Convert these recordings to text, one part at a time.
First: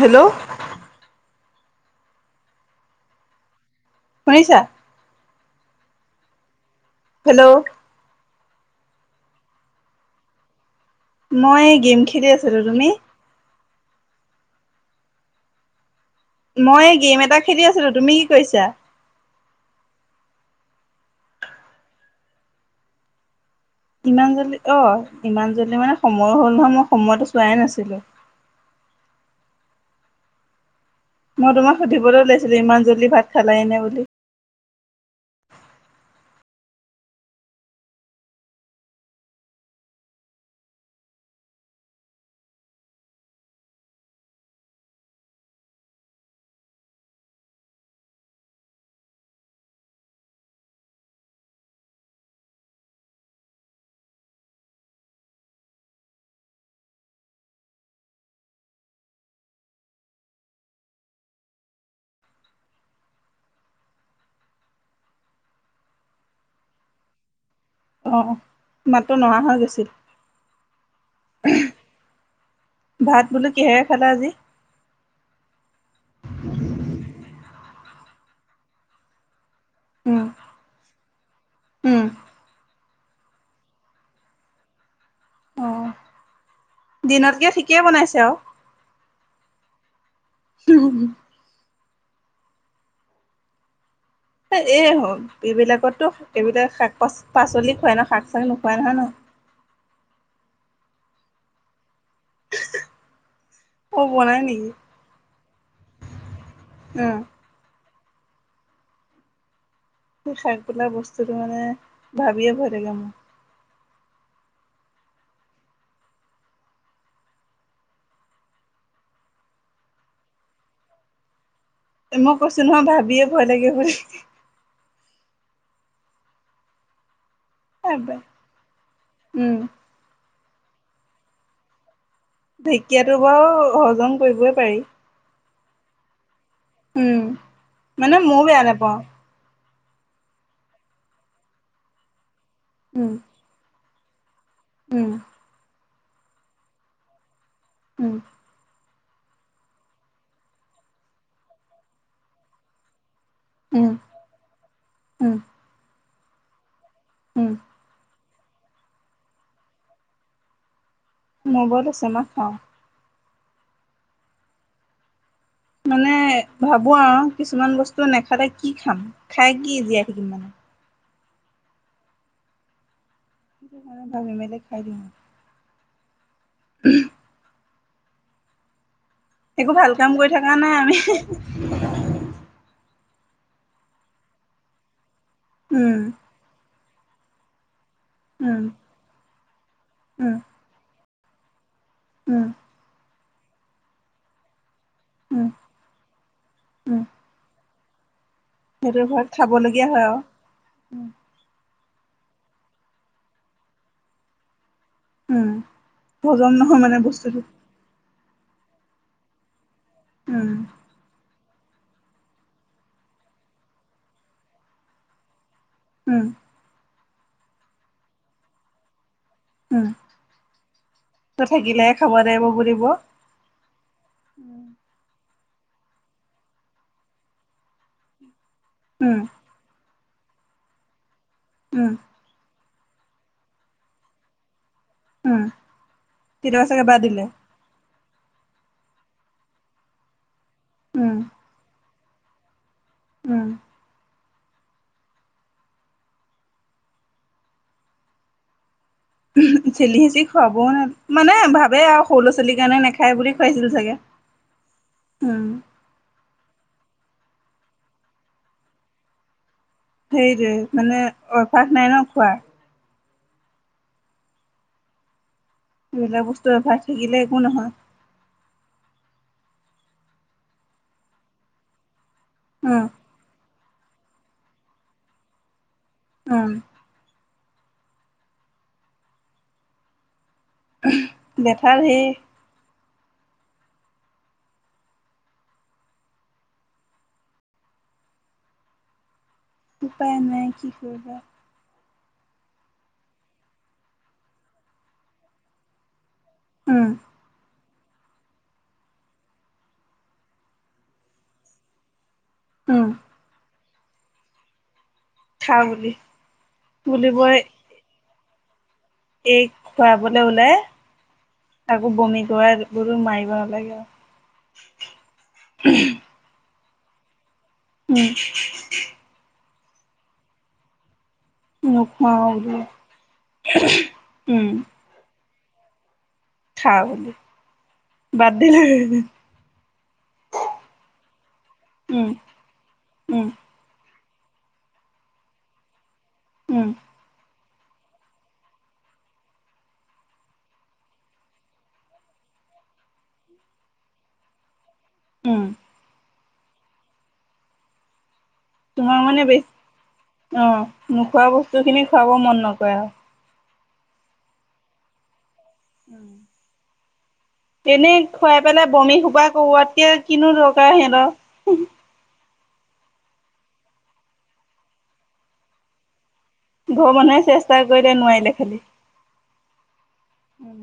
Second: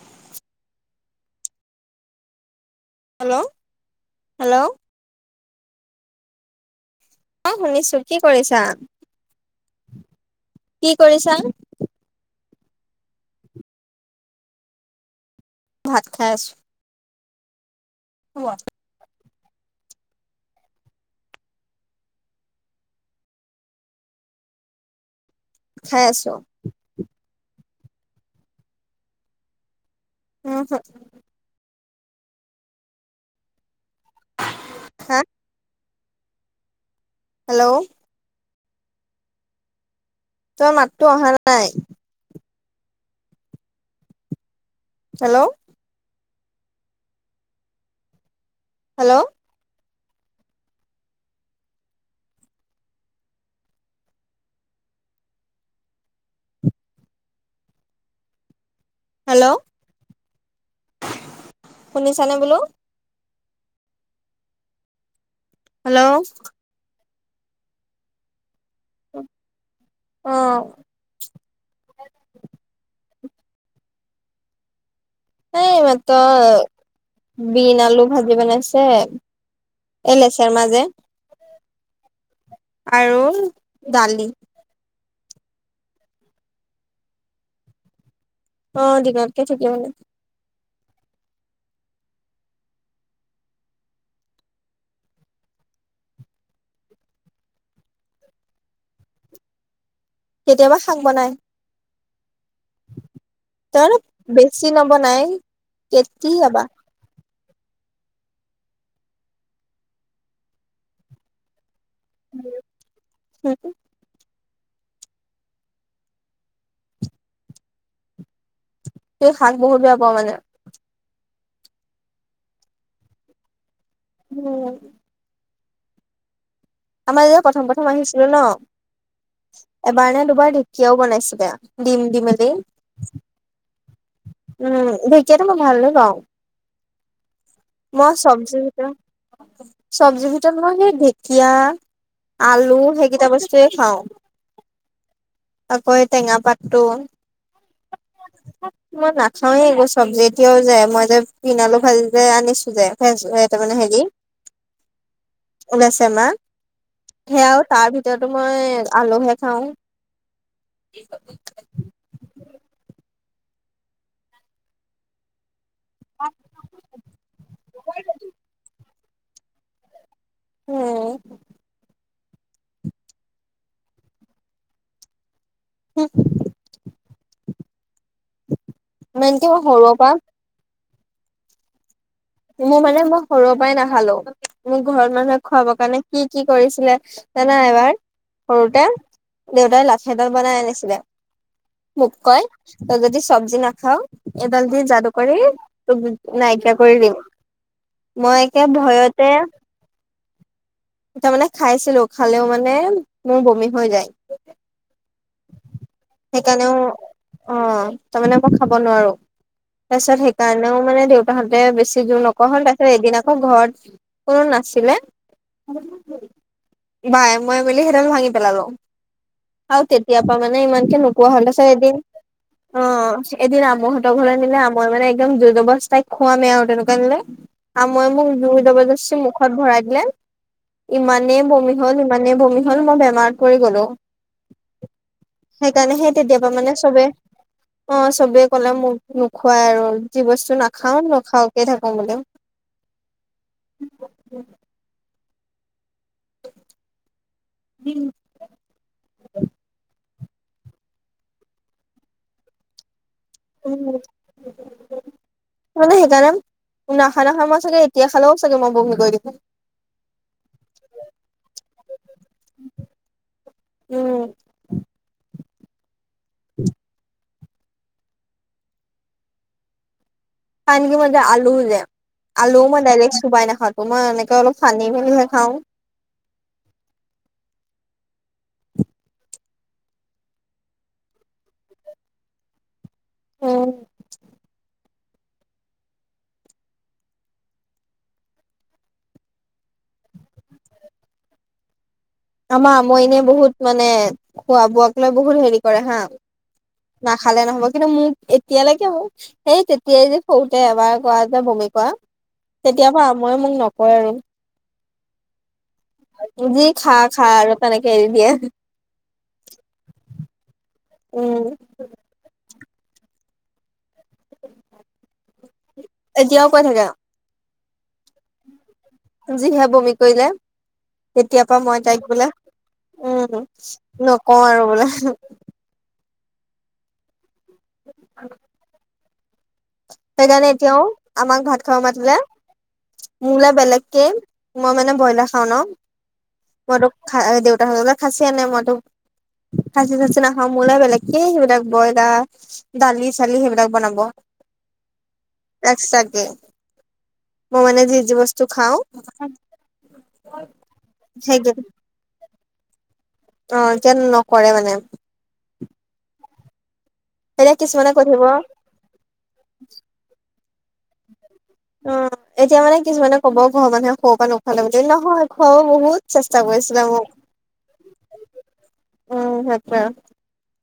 Hello hello. শুনিছা? Hello অ hello শুনিছো, কি কৰিছা? কি কৰিছা মই গেম খেলি আছিলো, তুমি? ভাত খাই আছো। মই গেম এটা খেলি আছিলো, তুমি কি কৈছা? ইমান জল্দি অ ইমান জল্দি মানে খাই আছো সময়ো হ'ল নহয় মই সময়টো চোৱাই নাছিলো। উম হুম। মই তোমাক সুধিবলৈ ওলাইছিলো ইমান জল্দি ভাত খালাইনে বুলি। হা- হেল্ল'। তই মাততো অহা নাই? হেল্ল'। হেল্ল'। হেল্ল', শুনিছানে বোলো? হেল্ল'। অঁহ, মাতটো নহা হৈ গৈছিল। অ ভাত বোলো কিহেৰে খালা আজি? এই ই মাতৰ বিন আলু ভাজি বনাইছে। এ উম, লেছাৰ মাজে উম আৰু দালি অঁ, দিনতকে ঠিকেই বনাইছে আঔ। অ দিনতকে থিকে আৰু তো হো হো এই, এই বিলাকতো এইবিলাক শাক-পাচ পাচলি খুৱাই ন? শাক চাক নোখোৱাই নহয় ন? কেতিয়াবা খাং বনাই। তেউলুক অ' বনাই বেছি নেকি? নবনাই, কেতি'য়াবা। উম সেই শাক বলা বস্তুটো মানে ভাবিয়ে ভয় লাগে মু। [unintelligible] সেই শাক বহুত বেয়া পাৱ মানে? মই কৈছো নহয়, ভাবিয়ে ভয় লাগে বুলি। ভয় লাগে। আমাৰ এইয়া প্ৰথম প্ৰথম আহিছিলো উম ন এবাৰ নে দুবাৰ ঢেঁকীয়াও বনাইছিলে। দিম দিম ঢেঁকীয়াতো বাৰু হজম কৰিবই পাৰি। কিয়াতু মই ভাল নে পাওঁ। উম মই মানে ময়ো চব্জিৰ বেয়া ভিতৰত নাপাওঁ। চব্জিৰ ভিতৰত মই সেই ঢেকীয়া, আলু উম সেইকেইটা বস্তুয়ে খাওঁ। উম আকৌ এ টেঙা পাতটো ওম [unintelligible] মই নাখাওৱে একো চব্জি এতিয়াও যে মই যে পিনালো ভাজি যে আনিছো যে ত মানে উম হেৰি, উম ওলাইছে মা উম সেয়াও তাৰ ভিতৰতো মই আলুহে খাওঁ। ম'বলু ছেমাহ খাওঁ। মানে ভাবো আৰু কিছুমান বস্তু নেখালে কি খাম, খাই কি জীয়াই থাকিম মানে? উম' [unintelligible] খাই দিম। [unintelligible] মেনকে মই একো ভাল সৰুৰ পৰা কাম কৰি থকা নাই আমি। মই মানে মই সৰুৰ পৰাই নাখালোঁ। মোক ঘৰত মানুহে খুৱাব কাৰণে উম কি কি কৰিছিলে জানা এবাৰ? উম সৰুতে, দেউতাই লাঠেডাল উম বনাই আনিছিলে। মোক উম কয় তই যদি চব্জি নাখাওঁ, এডাল দি যাদুকৰী উম তোক নাইকিয়া উম কৰি দিম। মই একে সেইটো ভয়তে ঘৰত খাবলগীয়া হয় আৰু উম তাৰমানে খাইছিলোঁ, খালেও মানে মোৰ বমি হৈ যায়। উম। হজম সেইকাণেও, নহয় মানে বস্তুটো অঁ তাৰ মানে মই খাব নোৱাৰোঁ। তা-ছত উম সেইকাৰণেও মানে দেউতাহঁতে বেছি যোৰ নকৱা হ'ল তাৰপিছত এদিন আকৌ ঘৰত কোনো নাছিলে উম বাই, মই মিলি সেইডাল ভাঙি পেলালোঁ। উম আৰু তেতিয়াপা মানে ইমানকে নোকোৱা ত হ'ল, তাছত থাকিলেহে এদিন, খাব লাগিব বুলিব অঁ এদিন আমহঁতৰ ঘলৈ নিলে আমই মানে একদ জ জবৰ তাই খোৱামে আৰু তেনেকুৱা। মই মোক জুইব উম মুখত ভৰাই দিলে ইমানেই। বমি উম হল ইমানেই বমি হ'ল মই বেমাৰ পৰি গ'লো। উম সেইকাৰণে সেই তেতিয়াবা কেতিয়াবা মানে চাগে বাদ চবেই দিলে অ চবে কলে মোক নোখোৱাই আৰু যি বস্তু নাখাও উম নখাওকে থাকো বুলি উম উম ঠেলি সিচি খুৱাবও মানে ভাবে আৰু সৰু ল' ছোৱালীৰ কাৰণে নেখায় বুলি। খাইছিল চাগে উম মানে সেইকাৰণে নখা নাখা মই চাগে এতিয়া খালেও চাগে মই বমি কৰি দিম সেইৰে মানে অভাস নাই ন খোৱা। উম এইবিলাক বস্তু এভাৰ থাকিলে একো নহয়। খাই থাকিব যে আলুও যোয় আলুও মই উম ডাইৰেক্ট চুবাই নাখাওঁ। মই এনেকে অলপ চানি মেলিহে খাওঁ। উম বেঠাৰ সেই উম উপায় নাই কি কৰিবা। আমাৰ আমৈনীয়ে বহুত মানে খোৱা বোৱাক লৈ বহুত হেৰি কৰে হা উম নাখালে নহ'ব কিন্তু মোৰ। এতিয়ালৈকে মোৰ সেই তেতিয়াই যে সৰুতে এবাৰ কৰা যে বমি কৰা। উম তেতিয়াবা মই মোক নকয়। আৰু খা বুলি যি খা খা বুলিবই আৰু তেনেকে এৰি দিয়ে। এই খুৱাবলৈ ওলাই উম আকৌ বমি কৰে। গৰু মাৰিব নালাগে আৰু এতিয়াও কৈ থাকে। আৰু উম জি হা বমি কৰিলে। তেতিয় পৰা মই তাইক বোলে নোখোৱাও বোলো উম নকওঁ উম আৰু বোলো। খা বুলিলে বাদ দি সেইকাৰণে এতিয়াও আমাক ভাত খাব উম মাতিলে উম ম বেলেগকে মই মানে ব্ৰইলাৰ খাওঁ ন উম মই তোক দেউতাত খাচি আনে মইতো খাচি ছাচি নাখাওঁ মোলৈ বেলেগ কি সেইবিলাক বইলা। দালি চালি সেইবিলাক বনাব। উম এক চাকে মোৰ মানে যোৰজবস্তি তোমাৰ মানে বেি অ নোখোৱা সেই বস্তু খিনি খুৱাব মন নকৰে। আৰু অ এয়া নকৰে মানে। উম এতিয়া কিছুমানে এনেই কৈ থাকিব খুৱাই পেলাই বমি সোপা কৰোৱাতকে কিনো দৰকাৰ সিহঁতৰ- অ এতিয়া মানে কিছুমানে কব ঘৰ মানুহে খৰ পৰা নোখুৱাল যদি নহয়। খোৱাও বহুত চেষ্টা কৰি। ঘৰৰ মানুহে চেষ্টা কৰিলে নোৱাৰিলে খালি। উম সেইটোৱে আৰু উম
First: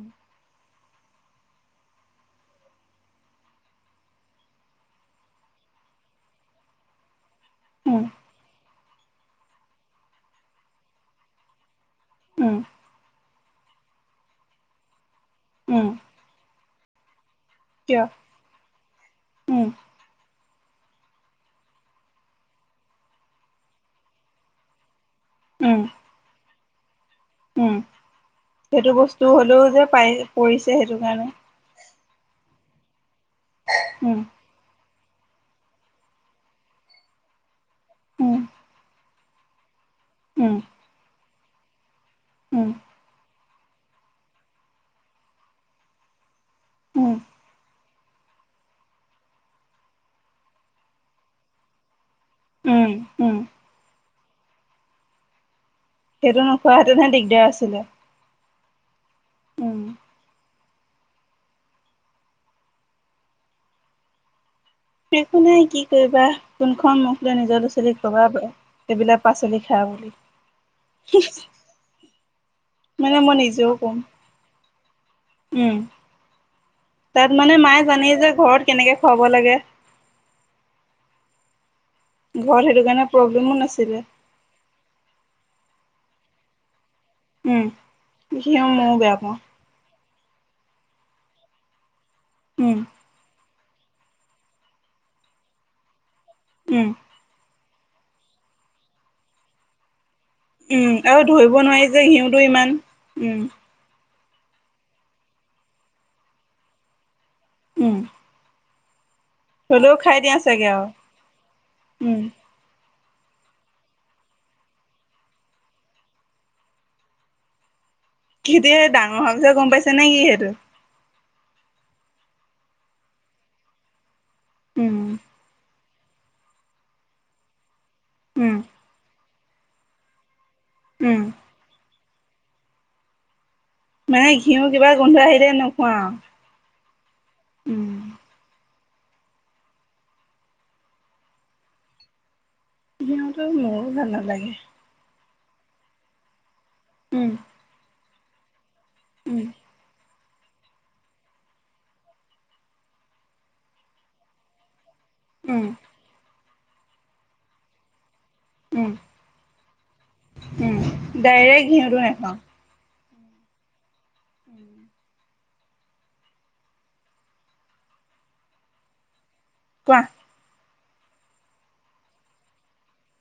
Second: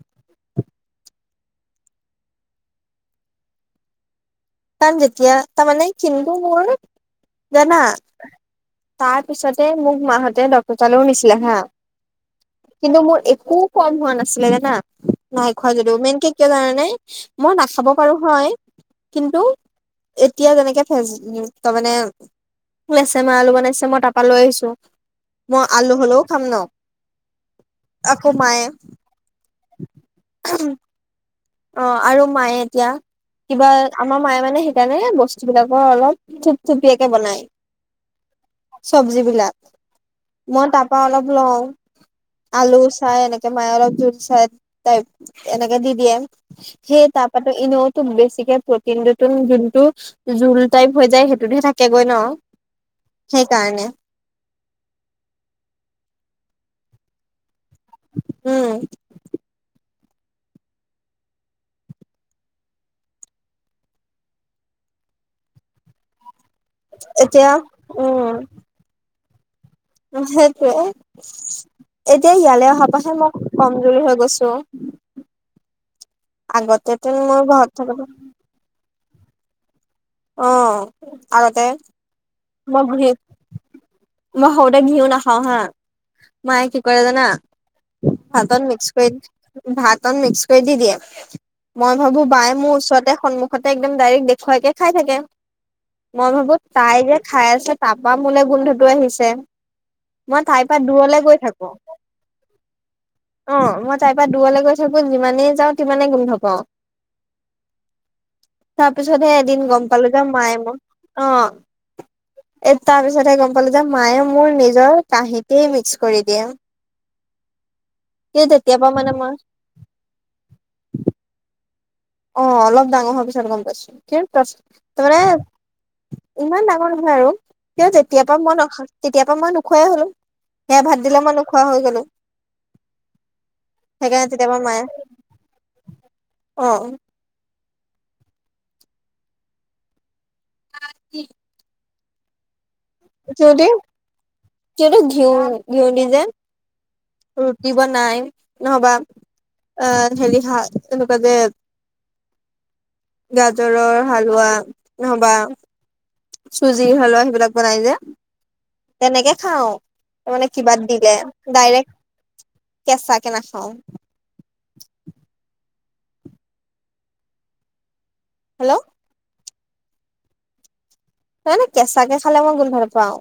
তাত যেতিয়া তাৰমানে কিন্তু মোৰ জানা তাৰ পিছতে মোক মাহঁতে ডক্তৰ তালৈও নিছিলে হা। উম কিন্তু মোৰ একো- কম হোৱা নাছিলে জানা নাই খোৱা উম যদিও, মেইনকে কিয় জানানে! নাই মই নাখাব কিয় পাৰো হয়- কিন্তু, উম এতিয়া যেনেকে ফেচ তাৰমানে- ওলাইছে, মাই আলু বনাইছে, মই তাৰপা লৈ আহিছো, মই উম আলু হলেও খাম ন। উম। আকৌ মায়ে সেইটো বস্তু হ'লেও যে পাই পৰিছে সেইটো কাৰণে। অ আৰু মায়ে এতিয়া, কিবা আমাৰ উম মায়ে মানে সেইকাৰণে বস্তু যিবিলাকৰ অলপ থুপ-থুপিয়াকে বনাই। উম চবজি বিলাক। উম মই তাৰ পৰা অলপ লওঁ, উম আলু চাই এনেকে। ত মায়ে অলপ জোল চাই টাইপ এনেকে দি দিয়ে, সেই উম, তাৰ পৰাতো এনেও টো বেছিকে প্ৰটিনতটো যোনটো জোল টাইপ হৈ যায় সেইটোতহে থাকেগৈ ন। উম, উম। সেইকাৰণে। সেইটো নোখোৱো হেতেনহে দিগদাৰ আছিলে। উম। উম। একো নাই কি কৰিবা, কোনখন মুখ লৈ এতিয়া নিজৰ পাচলি খুৱাবা উম আকৌ। সেইবিলাক পাচলি খা বুলি। সেইটোয়ে এতিয়া ইয়ালৈ অহাৰ পাচত মানে মই নিজেও কম কমজুৰি হৈ গৈছো। উম। আগতে তাত মানে মায়ে জানেই যে ঘৰত কেনেকে খুৱাব লাগে। অ। আগতে ঘৰত মই সেইটো কাৰণে ঘি প্ৰব্লেমো নাছিলে। মই সৰুতে ঘিও নাখাওঁ হা। মায়ে কি কৰে জানা! উম, ভাতত ঘিউ মিক্স ময়ো কৰি বেয়া পাওঁ। ভাতত মিক্স কৰি দি দিয়ে। মই ভাবো বায়ে মোৰ উম, ওচৰতে সন্মুখত সতে একদম ডাইৰেক্ট দেখুৱাইকে খাই থাকে। মই ভাবো উম, তাই যে, খাই আছে তাৰপৰা মোলে গোন্ধটো আহিছে। মই তাইৰ পৰা উম, আৰু দূৰলে গৈ ধৰিব থাকো। নোৱাৰি যে ঘিউটো ইমান। উম, অ মই তাইৰ পৰা দূৰলৈ গৈ থাকো যিমানেই যাওঁ সিমানে গোন্ধ পাওঁ। উম। তাৰ পিছতহে এদিন গম হ'লেও পালো খাই যে দিয়া মায়ে চাগে মোক আৰু। অ। উম। এই তাৰ পিছতেহ গম পালো যে মায়ে মোৰ নিজৰ কাহিতেই মিক্স কৰি দিয়ে। সেই কি তেতিয়াৰ দিয়ে পৰা মানে ডাঙৰ মই হোৱাৰ পিচত গম পাইছানে কি সেইটো? অ অলপ ডাঙৰ হোৱাৰ পিছত গম পাইছো। কি তাৰ উম, মানে, ইমান ডাঙৰ নহয় আৰু। তেতিয়াৰ পৰা উম, মই নখ তেতিয়াৰ পৰা মই নোখোৱাই হ'লো। সেয়া ভাত দিলে উম। মই নোখোৱা হৈ গলো। সেইকাৰণে মানে তেতিয়াবা ঘিউ মায়ে কিবা গোন্ধ আহিলে নোখোৱা আৰু? অ। উম উ [unintelligible] সিহঁতৰ মোৰো ভাল নালাগে। কিন্তু ঘিউ ঘিউ দি যে, উম ৰুটি বনাই। নহবা উম আ হেৰি শা এনেকুৱা যে গাজৰৰ হালোৱা। নহবা উম চুজি হালোৱা সেইবিলাক বনাই যে উম তেনেকে খাও মানে উম কিবা দিলে ডাইৰেক্ট ঘিউটো নাখাওঁ কেঁচা কে নাখাওঁ উম হেল্ল' কোৱা এনেই কেঁচাকে খালে মই বহুত ভাল পাওঁ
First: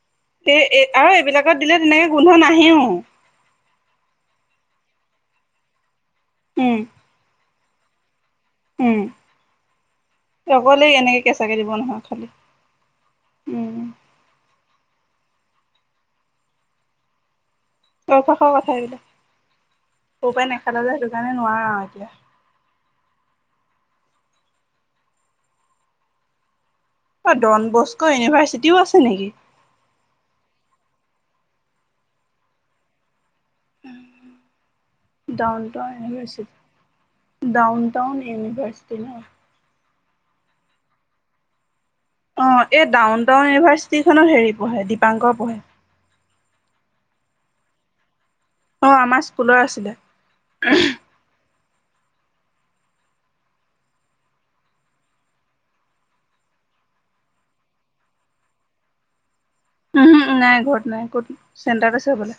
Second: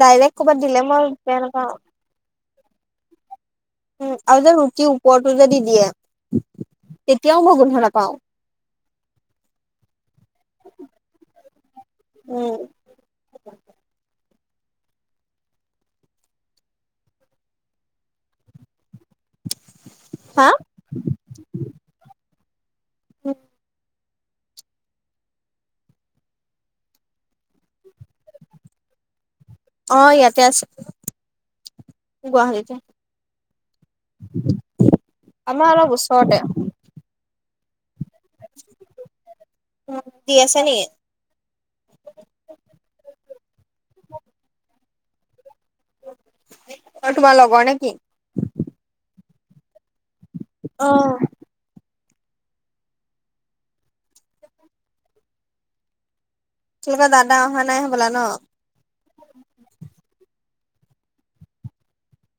ডাইৰেক্ট ক'বাত দিলে এই মই আৰু বেয়া এইবিলাকত নাপাওঁ দিলে তেনেকে গোন্ধ নাহেও উম আও যে ৰুটিৰ ওপৰতো যে দি দিয়ে উম তেতিয়াও মই গোন্ধ নাপাও উম তই অকলেই এনেকে কেঁচাকে দিব নহয় খালি উম উম চৌপাষৰ কথা সেইবিলাক সৰুৰ হা পৰাই নেখালা যে সেইটো কাৰণে নোৱাৰা এতিয়া [unintelligible] এ ডন বস্কো ইউনিভাৰ্চিটিও আছে নেকি? অ ইয়াতে আছে গুৱাহাটীতে ডাউন আমাৰ টাউন অলপ ইউনিভাৰ্চিটি ওচৰতে ডাউন টাউন ইউনিভাৰ্চিটি ন উম দি আছে নেকি অ এই ডাউন টাউন ইউনিভাৰ্চিটিখনত হেৰি পঢ়ে দীপাংকৰ পঢ়ে অ তোমাৰ লগৰ নেকি? অ আমাৰ স্কুলৰ আছিলে। অ এতিয়ালৈকে দাদা অহা নাই হ'বলা ন উম হু নাই ঘৰত নাই ক'ত চেণ্টাৰত আছে বোলে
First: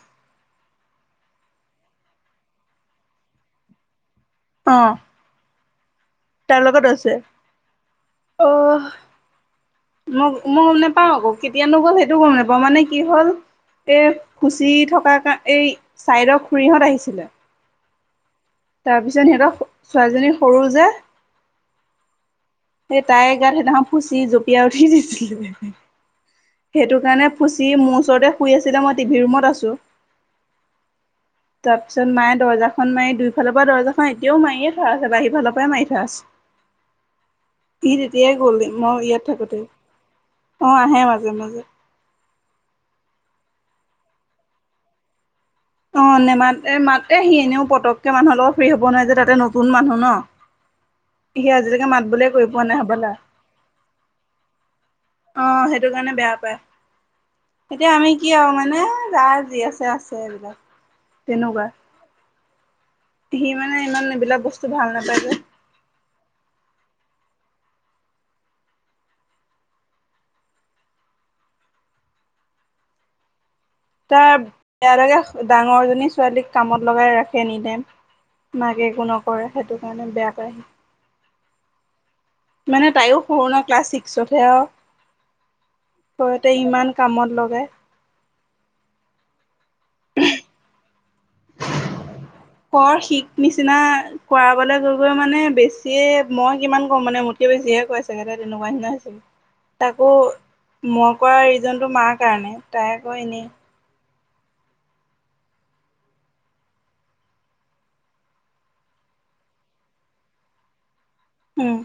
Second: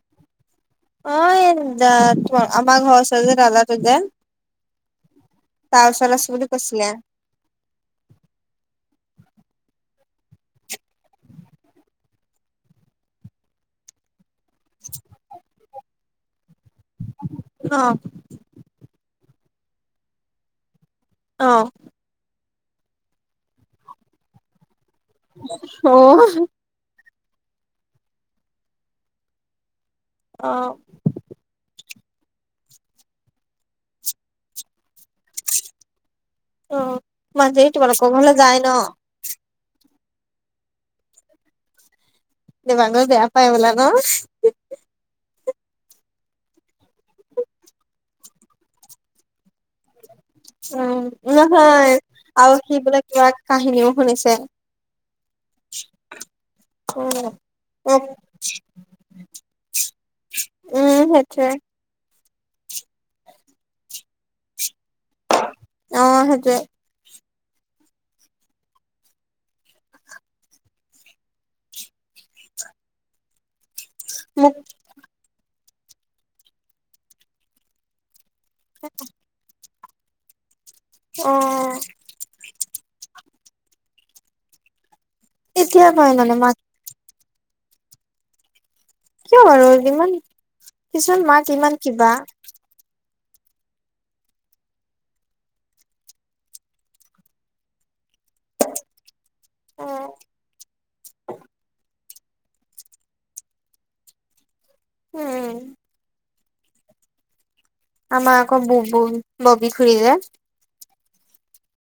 অ এই দা তোমাৰ আমাৰ ঘৰৰ ওচৰৰ দাদা টো যে অ তাৰ ওচৰত বুলি তাৰ কৈছিলে লগত আছে, আহ মই মই গম নেপাওঁ আকৌ কেতিয়ানো গ'ল সেইটোও গম নেপাওঁ মানে কি হ'ল এ খুচি থকা এই চাইডৰ খুৰীহঁত আহিছিল অ তাৰপিছত সিহঁতৰ ছোৱালীজনী সৰু যে অ সেই তাইৰ গাত সেইদিনাখন ফুচি জঁপিয়াই উঠি দিছিলে অ সেইটো কাৰণে ফুচি মোৰ ওচৰতে শুই আছিলে মই টিভি ৰুমত আছোঁ অ তাৰ পিছত মায়ে দৰ্জাখন মাৰি দুইফালৰ পৰা দৰ্জাখন এতিয়াও মাৰিয়ে থোৱা আছে বাহিৰ ফালৰ পৰাই মাৰি থোৱা আছে, অ মাজেৰি ই তোমালোকৰ ঘৰলে তেতিয়াই যায় গ'ল ন দেই মই ইয়াত থাকোতে অ আহে মাজে মাজে দীপাংকৰে বেয়া পায় বোলে ন অ নেমাতে মাতে সি এনেও পতকে মানুহৰ লগত ফ্ৰী হ'ব নোৱাৰে যে তাতে নতুন মানুহ ন উম সি আজিলৈকে নহয় মাত বোলে কৰি আৰু পোৱা নাই সি বোলে হবলা কিবা কাহিনীও শুনিছে অ সেইটো কাৰণে বেয়া পায় উম এতিয়া মোক আমি কি আও মানে যা যি আছে আছে এইবিলাক উম সেইটোৱে তেনেকুৱা সি মানে ইমান এইবিলাক বস্তু ভাল নাপায় যে অহ সেইটোৱে তাৰ মোক বেয়া লাগে ডাঙৰজনী ছোৱালীক কামত লগাই ৰাখে এনিটাইম মাকে একো নকৰে সেইটো কাৰণে বেয়া পায় সি অ মানে তাইও সৰু ন ক্লাছ ছিক্সতহে এতিয়া ক ঘৰতে ইমান কামত লগাই কিয় বাৰু ইমান কিছুমান মাক ইমান কিবা পৰ শিক নিচিনা ফুৰাবলে গৈ গৈ মানে বেছিয়ে মই কিমান ক'ম মানে মোতকে বেছিহে কয় তেনেতে তেনেকুৱা নিচিনা হৈছে উম তাকো মই কৰা ৰিজনটো মাৰ কাৰণে তাই ক এনে উম আমা ক বু বু ববি খুৰি যে উম